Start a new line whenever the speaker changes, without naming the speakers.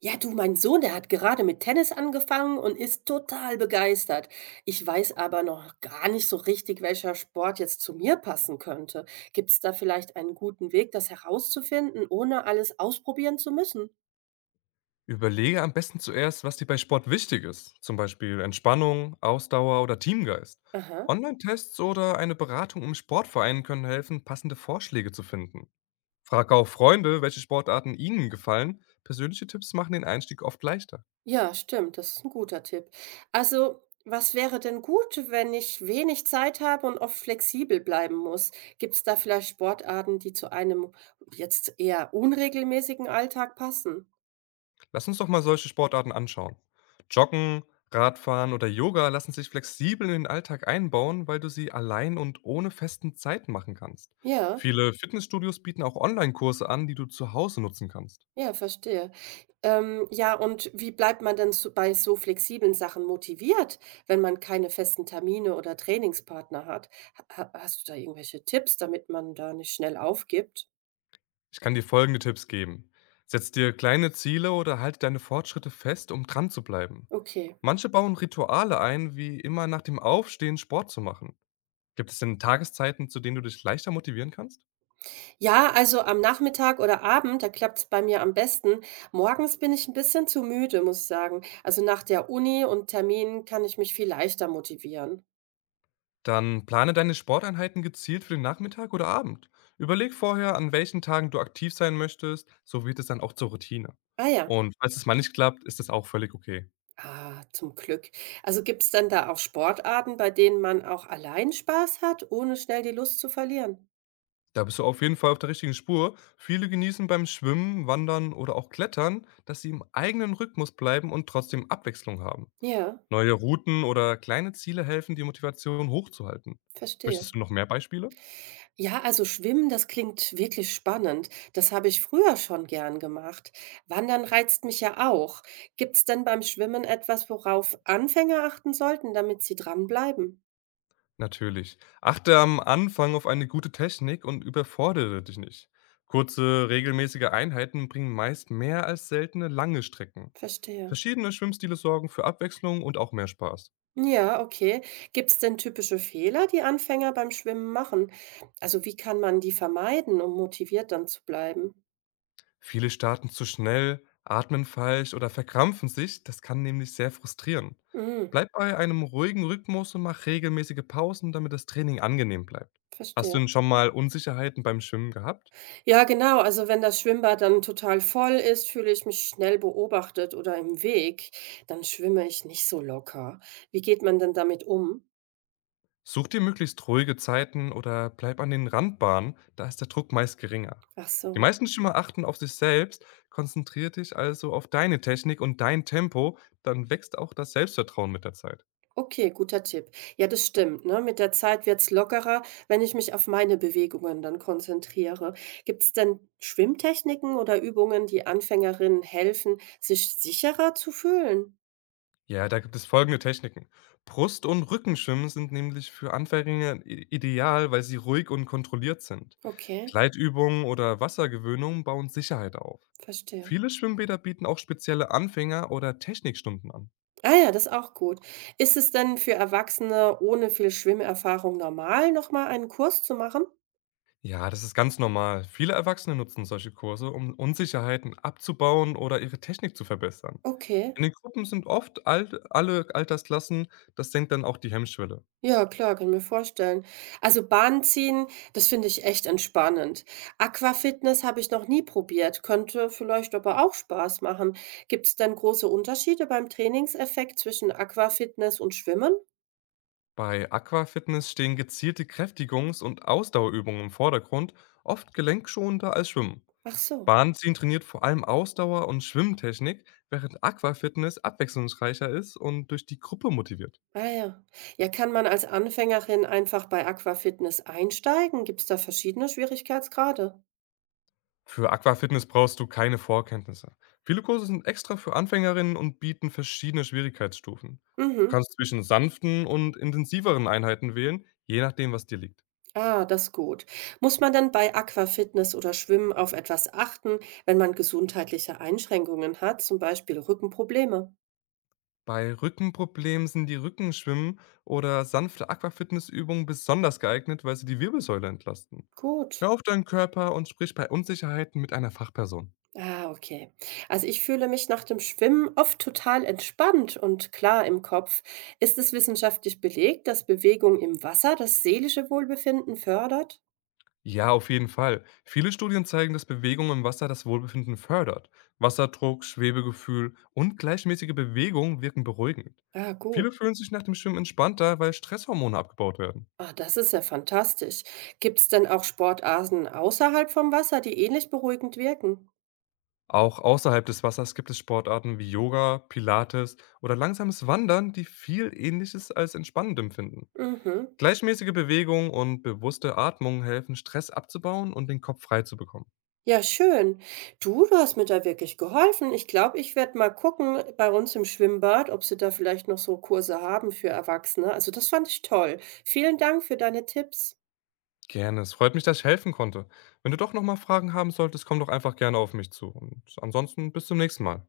Ja, du, mein Sohn, der hat gerade mit Tennis angefangen und ist total begeistert. Ich weiß aber noch gar nicht so richtig, welcher Sport jetzt zu mir passen könnte. Gibt es da vielleicht einen guten Weg, das herauszufinden, ohne alles ausprobieren zu müssen?
Überlege am besten zuerst, was dir bei Sport wichtig ist, zum Beispiel Entspannung, Ausdauer oder Teamgeist.
Aha.
Online-Tests oder eine Beratung im Sportverein können helfen, passende Vorschläge zu finden. Frag auch Freunde, welche Sportarten ihnen gefallen. Persönliche Tipps machen den Einstieg oft leichter.
Ja, stimmt, das ist ein guter Tipp. Also, was wäre denn gut, wenn ich wenig Zeit habe und oft flexibel bleiben muss? Gibt es da vielleicht Sportarten, die zu einem jetzt eher unregelmäßigen Alltag passen?
Lass uns doch mal solche Sportarten anschauen. Joggen, Radfahren oder Yoga lassen sich flexibel in den Alltag einbauen, weil du sie allein und ohne festen Zeiten machen kannst.
Ja.
Viele Fitnessstudios bieten auch Online-Kurse an, die du zu Hause nutzen kannst.
Ja, verstehe. Ja, und wie bleibt man denn so bei so flexiblen Sachen motiviert, wenn man keine festen Termine oder Trainingspartner hat? Ha ha Hast du da irgendwelche Tipps, damit man da nicht schnell aufgibt?
Ich kann dir folgende Tipps geben. Setz dir kleine Ziele oder halte deine Fortschritte fest, um dran zu bleiben.
Okay.
Manche bauen Rituale ein, wie immer nach dem Aufstehen Sport zu machen. Gibt es denn Tageszeiten, zu denen du dich leichter motivieren kannst?
Ja, also am Nachmittag oder Abend, da klappt's bei mir am besten. Morgens bin ich ein bisschen zu müde, muss ich sagen. Also nach der Uni und Terminen kann ich mich viel leichter motivieren.
Dann plane deine Sporteinheiten gezielt für den Nachmittag oder Abend. Überleg vorher, an welchen Tagen du aktiv sein möchtest, so wird es dann auch zur Routine.
Ah ja.
Und falls es mal nicht klappt, ist das auch völlig okay.
Ah, zum Glück. Also gibt es denn da auch Sportarten, bei denen man auch allein Spaß hat, ohne schnell die Lust zu verlieren?
Da bist du auf jeden Fall auf der richtigen Spur. Viele genießen beim Schwimmen, Wandern oder auch Klettern, dass sie im eigenen Rhythmus bleiben und trotzdem Abwechslung haben.
Ja,
Neue Routen oder kleine Ziele helfen, die Motivation hochzuhalten.
verstehe.
Möchtest du noch mehr Beispiele?
Ja, also Schwimmen, das klingt wirklich spannend. Das habe ich früher schon gern gemacht. Wandern reizt mich ja auch. Gibt es denn beim Schwimmen etwas, worauf Anfänger achten sollten, damit sie dranbleiben?
Natürlich. Achte am Anfang auf eine gute Technik und überfordere dich nicht. Kurze, regelmäßige Einheiten bringen meist mehr als seltene lange Strecken.
Verstehe.
Verschiedene Schwimmstile sorgen für Abwechslung und auch mehr Spaß.
Ja, okay. Gibt es denn typische Fehler, die Anfänger beim Schwimmen machen? Also wie kann man die vermeiden, um motiviert dann zu bleiben?
Viele starten zu schnell, atmen falsch oder verkrampfen sich, das kann nämlich sehr frustrieren.
Mhm,
Bleib bei einem ruhigen Rhythmus und mach regelmäßige Pausen, damit das Training angenehm bleibt. Hast du
verstehe.
denn schon mal Unsicherheiten beim Schwimmen gehabt?
Ja, genau. Also wenn das Schwimmbad dann total voll ist, fühle ich mich schnell beobachtet oder im Weg, dann schwimme ich nicht so locker. Wie geht man denn damit um?
Such dir möglichst ruhige Zeiten oder bleib an den Randbahnen, da ist der Druck meist geringer.
Ach
Die
so.
meisten Schwimmer achten auf sich selbst, konzentriere dich also auf deine Technik und dein Tempo, dann wächst auch das Selbstvertrauen mit der Zeit.
Okay, guter Tipp. Ja, das stimmt, ne? Mit der Zeit wird's lockerer, wenn ich mich auf meine Bewegungen dann konzentriere. Gibt es denn Schwimmtechniken oder Übungen, die Anfängerinnen helfen, sich sicherer zu fühlen?
Ja, da gibt es folgende Techniken. Brust- und Rückenschwimmen sind nämlich für Anfänger ideal, weil sie ruhig und kontrolliert sind.
Okay,
Gleitübungen oder Wassergewöhnungen bauen Sicherheit auf.
verstehe.
Viele Schwimmbäder bieten auch spezielle Anfänger- oder Technikstunden an.
Ah ja, das ist auch gut. Ist es denn für Erwachsene ohne viel Schwimmerfahrung normal, noch mal einen Kurs zu machen?
Ja, das ist ganz normal. Viele Erwachsene nutzen solche Kurse, um Unsicherheiten abzubauen oder ihre Technik zu verbessern.
Okay.
In den Gruppen sind oft alle Altersklassen, das senkt dann auch die Hemmschwelle.
Ja, klar, kann mir vorstellen. Also Bahnziehen, das finde ich echt entspannend. Aquafitness habe ich noch nie probiert, könnte vielleicht aber auch Spaß machen. Gibt es denn große Unterschiede beim Trainingseffekt zwischen Aquafitness und Schwimmen?
Bei Aquafitness stehen gezielte Kräftigungs- und Ausdauerübungen im Vordergrund, oft gelenkschonender als Schwimmen.
Ach so.
Bahnziehen trainiert vor allem Ausdauer und Schwimmtechnik, während Aquafitness abwechslungsreicher ist und durch die Gruppe motiviert.
Ah ja. Ja, kann man als Anfängerin einfach bei Aquafitness einsteigen? Gibt es da verschiedene Schwierigkeitsgrade?
Für Aquafitness brauchst du keine Vorkenntnisse. Viele Kurse sind extra für Anfängerinnen und bieten verschiedene Schwierigkeitsstufen. Du
Mhm.
kannst zwischen sanften und intensiveren Einheiten wählen, je nachdem, was dir liegt.
Ah, das ist gut. Muss man dann bei Aquafitness oder Schwimmen auf etwas achten, wenn man gesundheitliche Einschränkungen hat, zum Beispiel Rückenprobleme?
Bei Rückenproblemen sind die Rückenschwimmen oder sanfte Aquafitnessübungen besonders geeignet, weil sie die Wirbelsäule entlasten. Hör
Gut.
auf deinen Körper und sprich bei Unsicherheiten mit einer Fachperson.
Ah, okay. Also ich fühle mich nach dem Schwimmen oft total entspannt und klar im Kopf. Ist es wissenschaftlich belegt, dass Bewegung im Wasser das seelische Wohlbefinden fördert?
Ja, auf jeden Fall. Viele Studien zeigen, dass Bewegung im Wasser das Wohlbefinden fördert. Wasserdruck, Schwebegefühl und gleichmäßige Bewegung wirken beruhigend.
Ah, gut.
Viele fühlen sich nach dem Schwimmen entspannter, weil Stresshormone abgebaut werden.
Ah, das ist ja fantastisch. Gibt es denn auch Sportarten außerhalb vom Wasser, die ähnlich beruhigend wirken?
Auch außerhalb des Wassers gibt es Sportarten wie Yoga, Pilates oder langsames Wandern, die viel Ähnliches als entspannend empfinden.
Mhm.
Gleichmäßige Bewegung und bewusste Atmung helfen, Stress abzubauen und den Kopf frei zu bekommen.
Ja, schön. Du, hast mir da wirklich geholfen. Ich glaube, ich werde mal gucken bei uns im Schwimmbad, ob sie da vielleicht noch so Kurse haben für Erwachsene. Also das fand ich toll. Vielen Dank für deine Tipps.
Gerne, es freut mich, dass ich helfen konnte. Wenn du doch nochmal Fragen haben solltest, komm doch einfach gerne auf mich zu. Und ansonsten bis zum nächsten Mal.